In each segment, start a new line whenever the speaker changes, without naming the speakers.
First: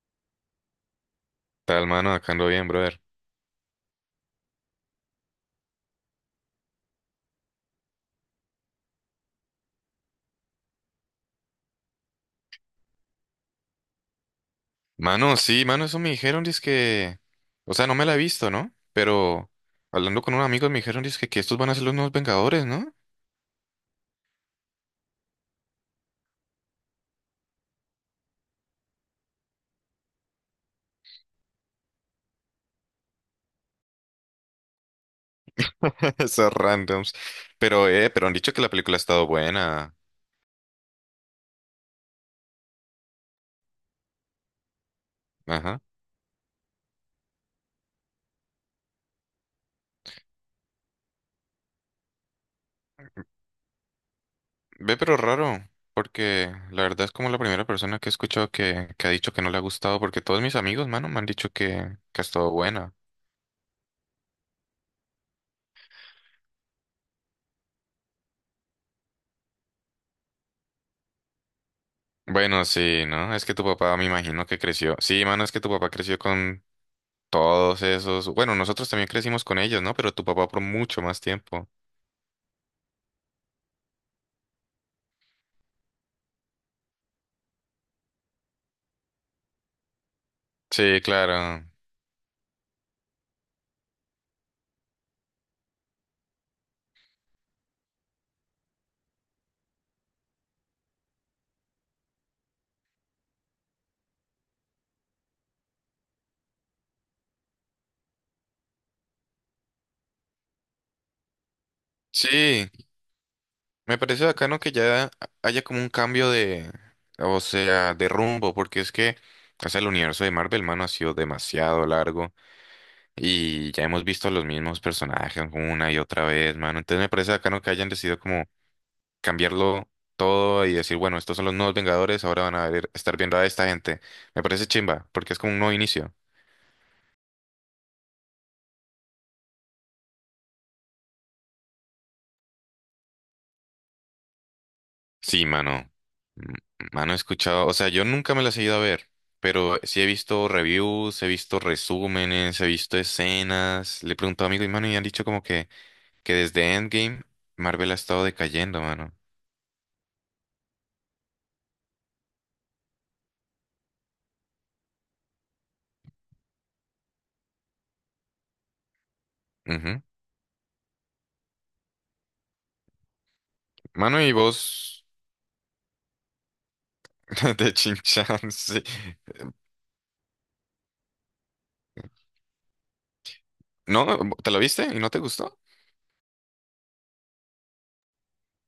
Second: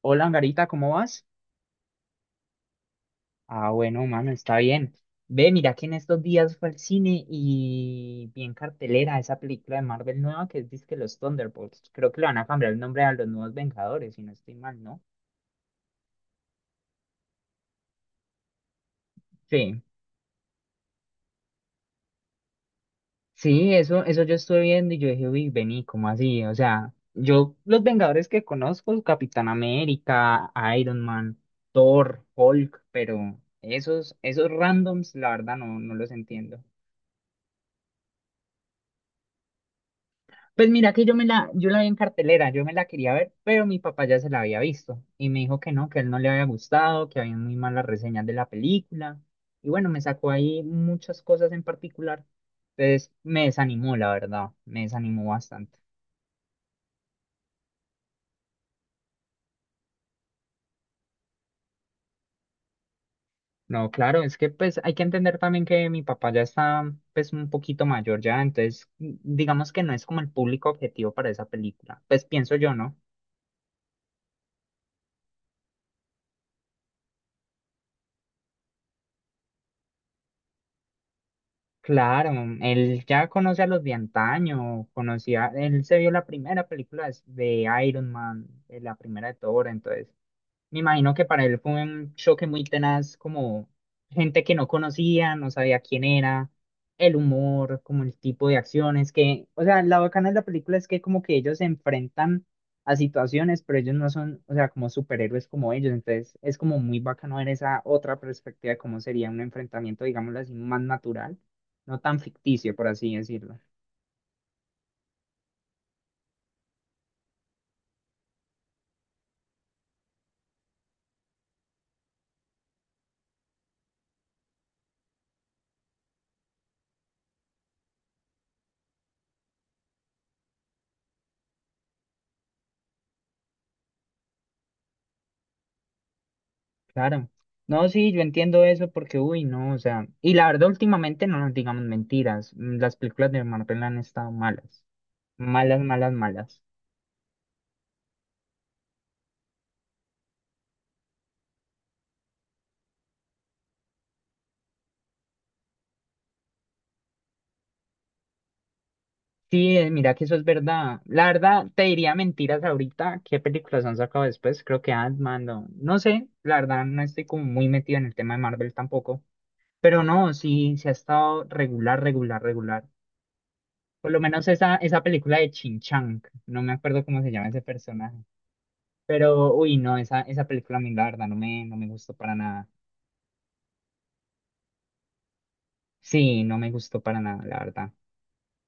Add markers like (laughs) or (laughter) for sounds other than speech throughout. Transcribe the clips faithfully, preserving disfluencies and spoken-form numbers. Hola, Angarita, ¿cómo vas?
Tal, mano, acá ando bien, brother.
Ah, bueno, mano, está bien. Ve, mira que en estos días fue al cine y vi en cartelera esa película de Marvel nueva que es que Los Thunderbolts. Creo que le van a cambiar el nombre a los nuevos Vengadores, si no estoy mal, ¿no?
Mano, sí, mano, eso me dijeron, que... O sea, no me la he visto, ¿no? Pero
Sí,
hablando con unos amigos me dijeron, dizque, que estos van a ser los nuevos Vengadores, ¿no?
sí, eso, eso yo estuve viendo y yo dije, uy, vení, ¿cómo así? O sea, yo los Vengadores que conozco, Capitán América, Iron Man, Thor, Hulk, pero esos, esos randoms, la verdad, no, no los
(laughs) Esos
entiendo.
randoms. Pero, eh, pero han dicho que la película ha estado buena.
Pues mira que yo me la, yo la vi en cartelera, yo me la quería ver, pero mi papá ya se la había visto y me dijo que
Ajá.
no, que a él no le había gustado, que había muy malas reseñas de la película. Y bueno, me sacó ahí muchas cosas en particular. Entonces me desanimó, la verdad, me
Ve, pero
desanimó
raro,
bastante.
porque la verdad es como la primera persona que he escuchado que, que ha dicho que no le ha gustado, porque todos mis amigos, mano, me han dicho que, que ha estado buena.
No, claro, es que pues hay que entender también que mi papá ya está pues un poquito mayor ya, entonces mm, digamos que no es como el público objetivo para esa película. Pues pienso
Bueno,
yo, ¿no?
sí, ¿no? Es que tu papá me imagino que creció. Sí, mano, es que tu papá creció con todos esos, bueno, nosotros también crecimos con ellos, ¿no? Pero tu papá por mucho más tiempo.
Claro, él ya conoce a los de antaño, conocía, él se vio la primera película de de Iron Man, eh, la primera de Thor, entonces me
Sí,
imagino que para él
claro.
fue un choque muy tenaz, como gente que no conocía, no sabía quién era, el humor, como el tipo de acciones que, o sea, la bacana de la película es que como que ellos se enfrentan a situaciones, pero ellos no son, o sea, como superhéroes como ellos, entonces es como muy bacano ver esa otra perspectiva de cómo sería un enfrentamiento, digámoslo así, más natural, no tan
Sí,
ficticio, por así decirlo.
me parece bacano que ya haya como un cambio de, o sea, de rumbo, porque es que, o sea, el universo de Marvel, mano, ha sido demasiado largo y ya hemos visto los mismos personajes una y otra vez, mano. Entonces me parece bacano que hayan decidido como cambiarlo todo y decir, bueno, estos son los nuevos Vengadores, ahora van a ver- estar viendo a esta gente. Me parece chimba, porque es como un nuevo inicio.
Claro. No, sí, yo entiendo eso porque, uy, no, o sea, y la verdad, últimamente no nos digamos mentiras, mm, las películas de Marvel han estado malas,
Sí,
malas,
mano.
malas,
M-
malas.
Mano, he escuchado, o sea, yo nunca me las he ido a ver, pero sí he visto reviews, he visto resúmenes, he visto escenas. Le he preguntado a amigos y mano, y han dicho como que, que desde Endgame Marvel ha estado decayendo, mano.
Sí, eh, mira que eso es verdad. La verdad, te diría mentiras ahorita, qué películas han sacado después, creo que Ant-Man, no, no sé, la verdad, no estoy como muy metido en el tema de Marvel tampoco,
Ujú.
pero no, sí, se ha estado regular, regular, regular. Por lo
Mano, y
menos esa, esa
vos
película de Chin Chang, no me acuerdo cómo se llama
(laughs)
ese
de
personaje.
Chinchan, sí.
Pero, uy, no, esa, esa película a mí, la verdad, no me, no me gustó para nada.
¿No? ¿Te lo viste y no te gustó?
Sí, no me gustó para nada, la verdad.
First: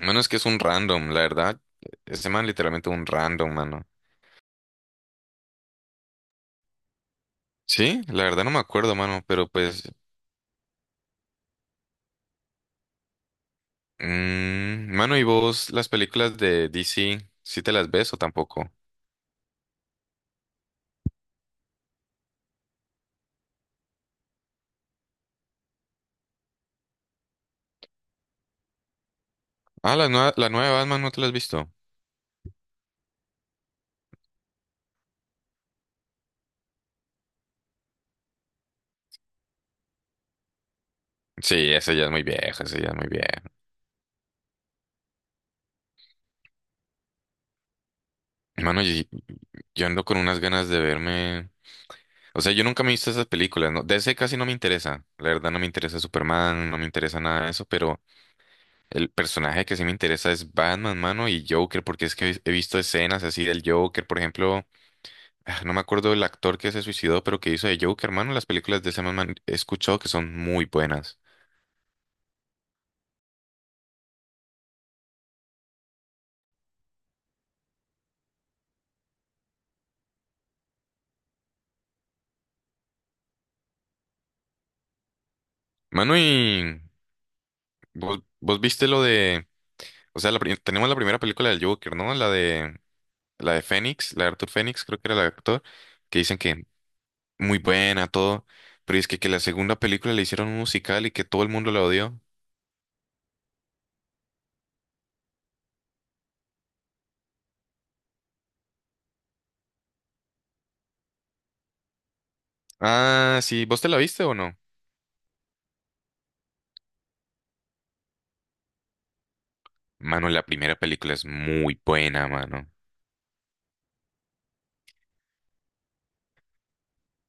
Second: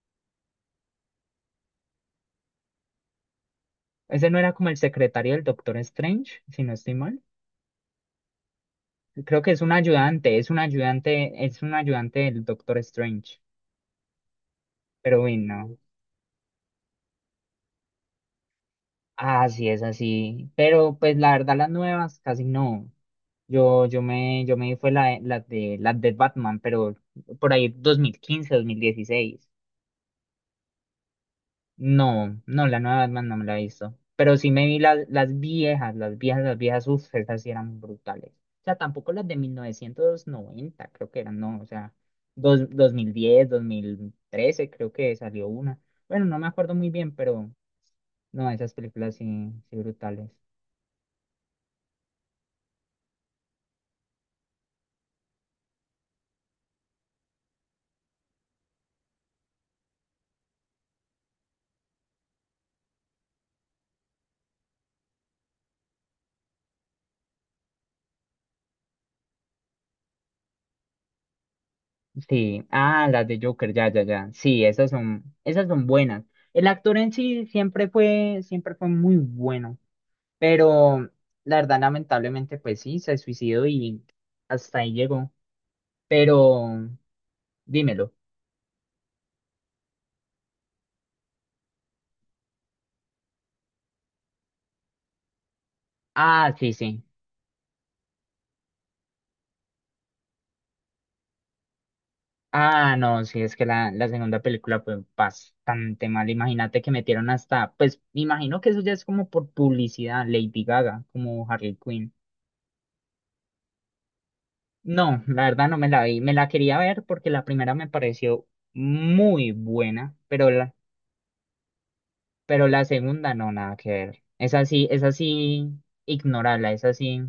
Mano, es que es un random, la verdad. e-, Ese man literalmente un random, mano.
Ese no era como el secretario del Doctor Strange, si no estoy mal.
Sí, la verdad no me acuerdo, mano,
Creo
pero
que es un
pues
ayudante, es un ayudante, es un ayudante del Doctor Strange.
mm, mano,
Pero,
¿y
uy,
vos
no.
las películas de D C, sí te las ves o tampoco?
Ah, sí, es así. Pero, pues, la verdad, las nuevas casi no. Yo, yo me, yo me di fue la, la de, la de Batman, pero por ahí dos mil quince, dos mil dieciséis.
Ah, la nueva, la nueva de Batman no te las has visto.
No, no, la nueva Batman no me la he visto. Pero sí me vi las, las viejas, las viejas, las viejas, uff, esas sí eran brutales. O sea, tampoco las de mil novecientos noventa creo que eran, no, o
Sí,
sea,
esa ya es muy
dos,
vieja,
dos
esa ya
dos
es muy
mil
vieja.
diez dos mil trece creo que salió una. Bueno, no me acuerdo muy bien, pero no, esas
Mano, y-
películas sí, sí
yo ando con
brutales.
unas ganas de verme. O sea, yo nunca me he visto esas películas, ¿no? D C casi no me interesa. La verdad no me interesa Superman, no me interesa nada de eso, pero el personaje que sí me interesa es Batman, mano, y Joker, porque es que he visto escenas así del Joker, por ejemplo. Ah, no me acuerdo el actor que se suicidó, pero que hizo de Joker, mano. Las películas de ese man man, he escuchado que son muy buenas.
Sí, ah, las de Joker, ya, ya, ya. Sí, esas son, esas son buenas. El actor en sí siempre fue, siempre fue muy bueno. Pero la verdad, lamentablemente, pues sí, se suicidó y hasta ahí llegó.
Manu,
Pero
y
dímelo.
vos, vos viste lo de, o sea, la pri- tenemos la primera película del Joker, ¿no? La de, la de Fénix, la de Arthur Fénix, creo que era el actor, que dicen
Ah,
que
sí, sí.
muy buena, todo, pero es que, que la segunda película le hicieron un musical y que todo el mundo la odió.
Ah, no, sí, es que la, la segunda película fue bastante mal. Imagínate que metieron hasta, pues me imagino que eso ya es como por publicidad, Lady Gaga, como Harley Quinn.
Ah, sí, ¿vos te la viste o no?
No, la verdad no me la vi. Me la quería ver porque la primera me pareció muy buena,
Manu, la
pero la,
primera película es muy buena,
pero
mano.
la segunda no, nada que ver. Es así, es así, ignorarla, es así.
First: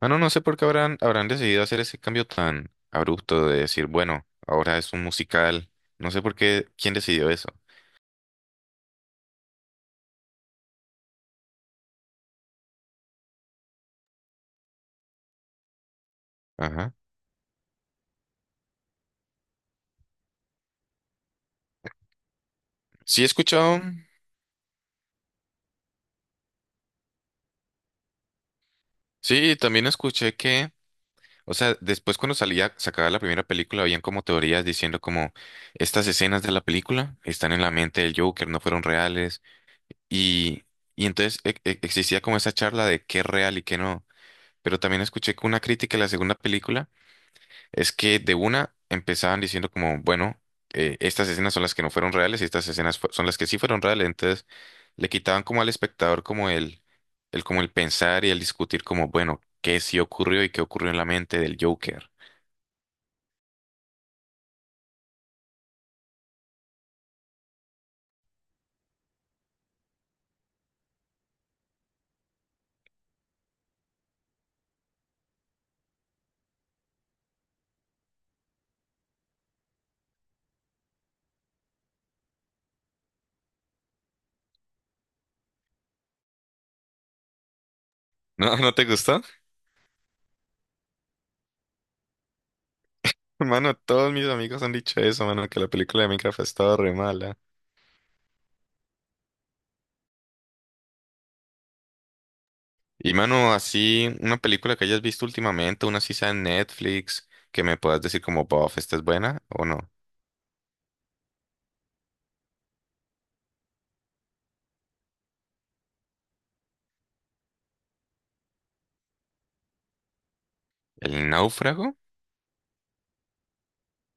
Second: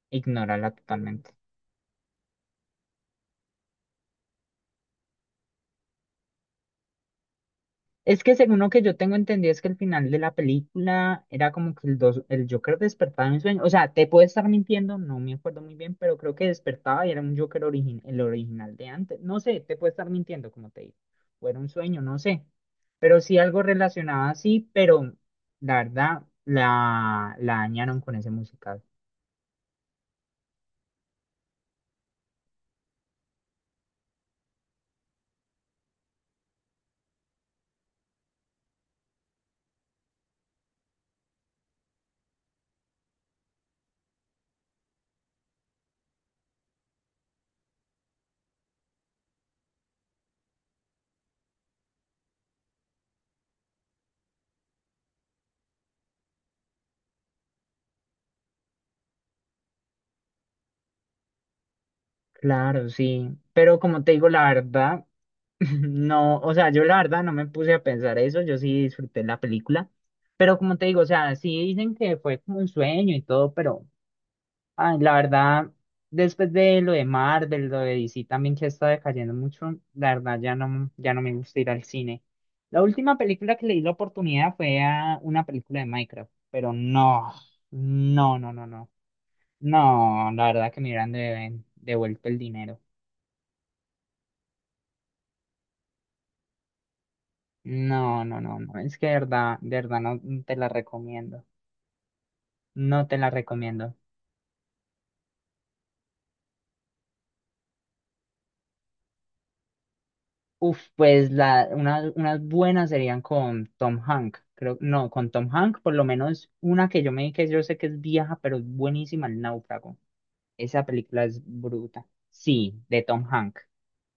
Mano, no no sé por qué
Ignórala
habrán, habrán
totalmente.
decidido hacer ese cambio tan abrupto de decir, bueno, ahora es un musical. No sé por qué, quién decidió eso.
Es que según lo que yo tengo entendido es que el final de la película era como que el, dos, el Joker despertaba en sueño. O sea, te puedo estar mintiendo, no me acuerdo muy bien, pero creo que
Ajá.
despertaba y era un Joker origin, el original de antes. No sé, te puedo estar mintiendo, como te digo. O era un sueño, no sé. Pero
Sí he
sí algo
escuchado.
relacionado así, pero la verdad la, la dañaron con ese musical.
Sí, también escuché que, o sea, después cuando salía, sacaba la primera película, habían como teorías diciendo como estas escenas de la película están en la mente del Joker, no fueron reales. Y, y entonces e- e- existía como esa charla de qué es real y qué no. Pero también escuché que una crítica de la segunda película es que de una empezaban diciendo como, bueno, eh, estas escenas son las que no fueron reales y estas escenas fu- son las que sí fueron reales. Entonces le quitaban como al espectador como el, el como el pensar y el discutir como, bueno, qué sí ocurrió y qué ocurrió en la mente del Joker.
Claro, sí. Pero como te digo, la verdad. No, o sea, yo la verdad no me puse a pensar eso, yo sí disfruté la película, pero como te digo, o sea, sí dicen que fue como un sueño y todo, pero ay, la verdad, después de lo de Marvel lo de D C también que está decayendo mucho, la verdad ya no, ya no me gusta ir al cine. La última película que le di la oportunidad fue a una película de Minecraft, pero no,
(laughs)
no, no,
¿No,
no,
no te
no,
gustó?
no, la verdad que me hubieran de- devuelto el dinero.
(laughs) Mano, todos mis amigos han dicho eso, mano, que la película de Minecraft ha estado re mala.
No, no, no, no. Es que de verdad, de verdad, no no te la recomiendo. No
Y
te la
mano,
recomiendo.
así, una película que hayas visto últimamente, una así sea en Netflix, que me puedas decir como, bof, esta es buena o no.
Uf, pues la, una- unas buenas serían con Tom Hank. Creo, no, con Tom Hank, por lo menos una que yo me vi que yo sé que es vieja, pero es buenísima, El Náufrago. Esa película
¿El
es
náufrago?
bruta. Sí, de Tom Hank.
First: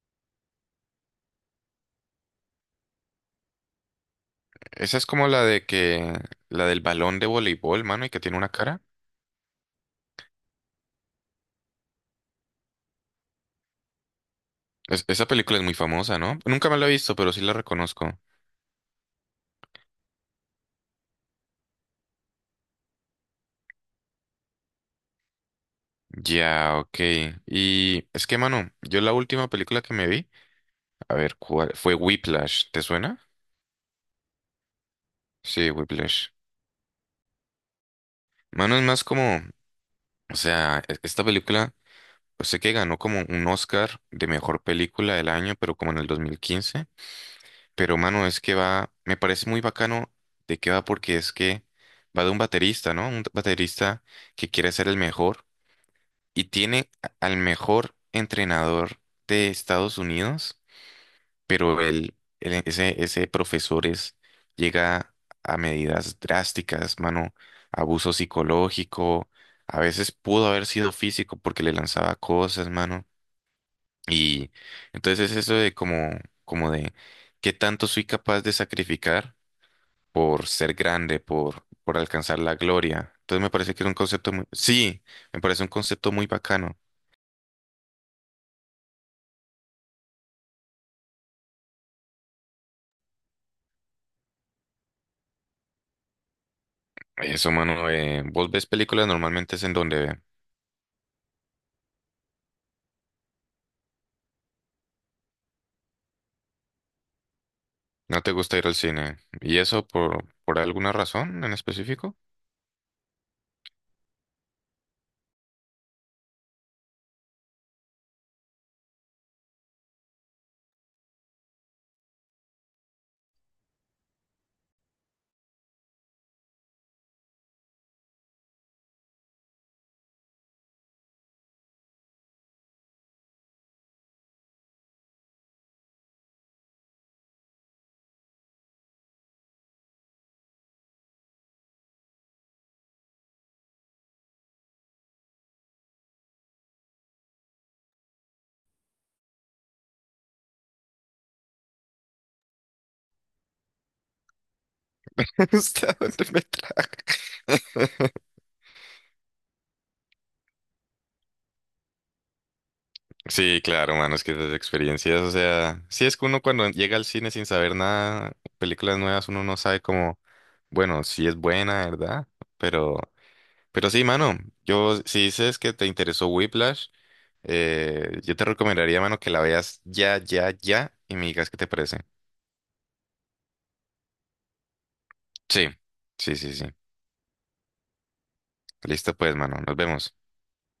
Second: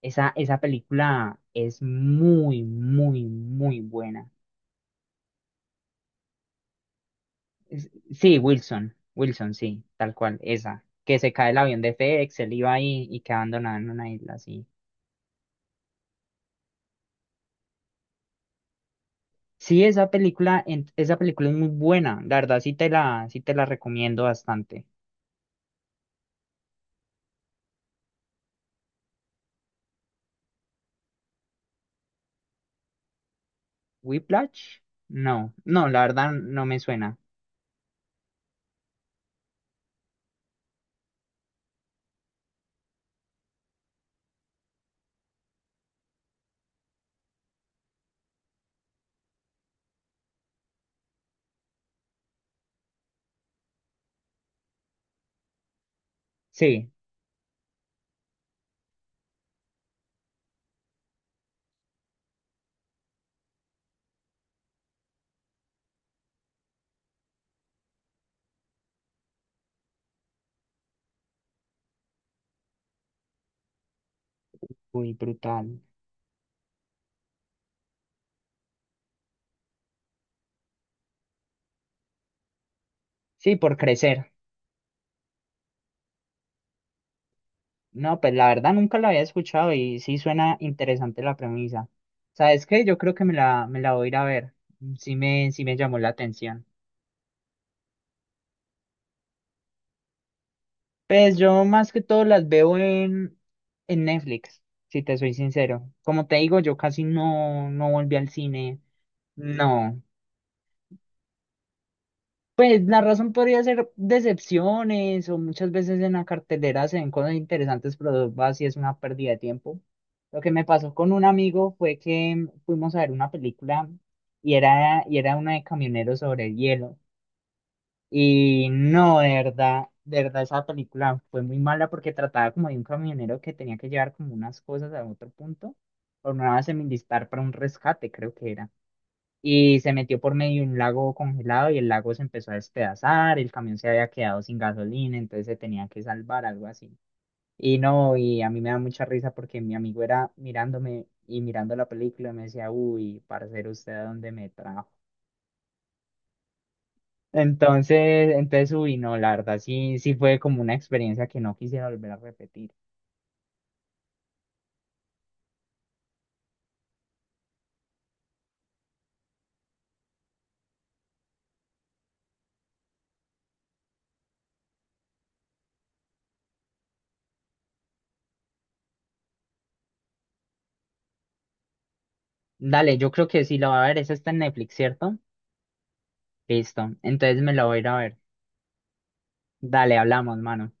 Esa, esa película es muy, muy, muy buena.
Esa es como la de que, la del balón de voleibol,
Es-
mano, y que tiene
Sí,
una cara.
Wilson, Wilson, sí, tal cual, esa, que se cae el avión de FedEx, él iba ahí y queda abandonado en una isla, sí.
Es- esa película es muy famosa, ¿no? Nunca me la he visto, pero sí la reconozco.
Sí, esa película, en- esa película es muy buena, la verdad sí te la, sí te la recomiendo bastante.
Ya, ok. Y es que, mano, yo la última película que me vi, a ver, ¿cuál? Fue Whiplash, ¿te suena?
¿Whiplash? No,
Sí,
no, la
Whiplash.
verdad no me suena.
Mano, es más como, o sea, e- esta película, yo sé que ganó como un Oscar de mejor película del año, pero como en el dos mil quince. Pero, mano, es que va, me parece muy bacano de qué va porque es que va de un baterista, ¿no? Un baterista que quiere ser el mejor y tiene
Sí,
a- al mejor entrenador de Estados Unidos, pero el, el- ese, ese profesor es, llega a medidas drásticas, mano, abuso psicológico, a veces pudo haber sido físico porque le lanzaba cosas, mano. Y
muy
entonces es eso de
brutal.
como, como de qué tanto soy capaz de sacrificar por ser grande, por, por alcanzar la gloria. Entonces me
Sí,
parece
por
que es un
crecer.
concepto muy, sí, me parece un concepto muy bacano.
No, pues la verdad nunca la había escuchado y sí suena interesante la premisa. ¿Sabes qué? Yo creo que me la, me la voy a ir a ver. Sí me, sí me llamó la atención.
Eso, mano, eh, vos ves películas normalmente es en donde
Pues yo más que todo las veo en, en Netflix, si te soy sincero. Como te digo, yo casi no, no volví
no
al
te gusta ir al
cine.
cine. ¿Y eso
No.
por, por alguna razón en específico?
Pues la razón podría ser decepciones o muchas veces en la cartelera se ven cosas interesantes, pero así es una pérdida de tiempo. Lo que me pasó con un amigo fue que fuimos a ver una película y era, y era una de camioneros sobre el hielo. Y no, de verdad, de verdad esa película fue muy mala porque trataba como de un camionero que tenía que llevar como unas cosas a otro punto, o una semidistar para un rescate, creo que era. Y se metió por medio de un lago congelado y el lago se empezó a despedazar, el camión se había quedado sin gasolina, entonces se tenía que salvar, algo así. Y no, y a mí me da mucha risa porque mi amigo era mirándome y mirando la película y me decía, uy, parcero, ¿usted a dónde me trajo?
(laughs) ¿Hasta dónde me trae?
Entonces, entonces, uy, no, la verdad, sí, sí fue como una experiencia que no quisiera volver a repetir.
Sí, claro, mano, es que esas experiencias, o sea, sí es que uno cuando llega al cine sin saber nada, películas nuevas, uno no sabe cómo, bueno, si es buena, ¿verdad? Pero, pero sí, mano, yo, si dices que te interesó Whiplash, eh, yo te recomendaría, mano, que la veas ya, ya, ya y me digas qué te parece.
Dale, yo creo que sí la va a ver, esa está en Netflix, ¿cierto?
Sí, sí, sí, sí.
Listo, entonces me la voy a ir a ver.
Listo, pues, mano. Nos
Dale,
vemos.
hablamos, mano.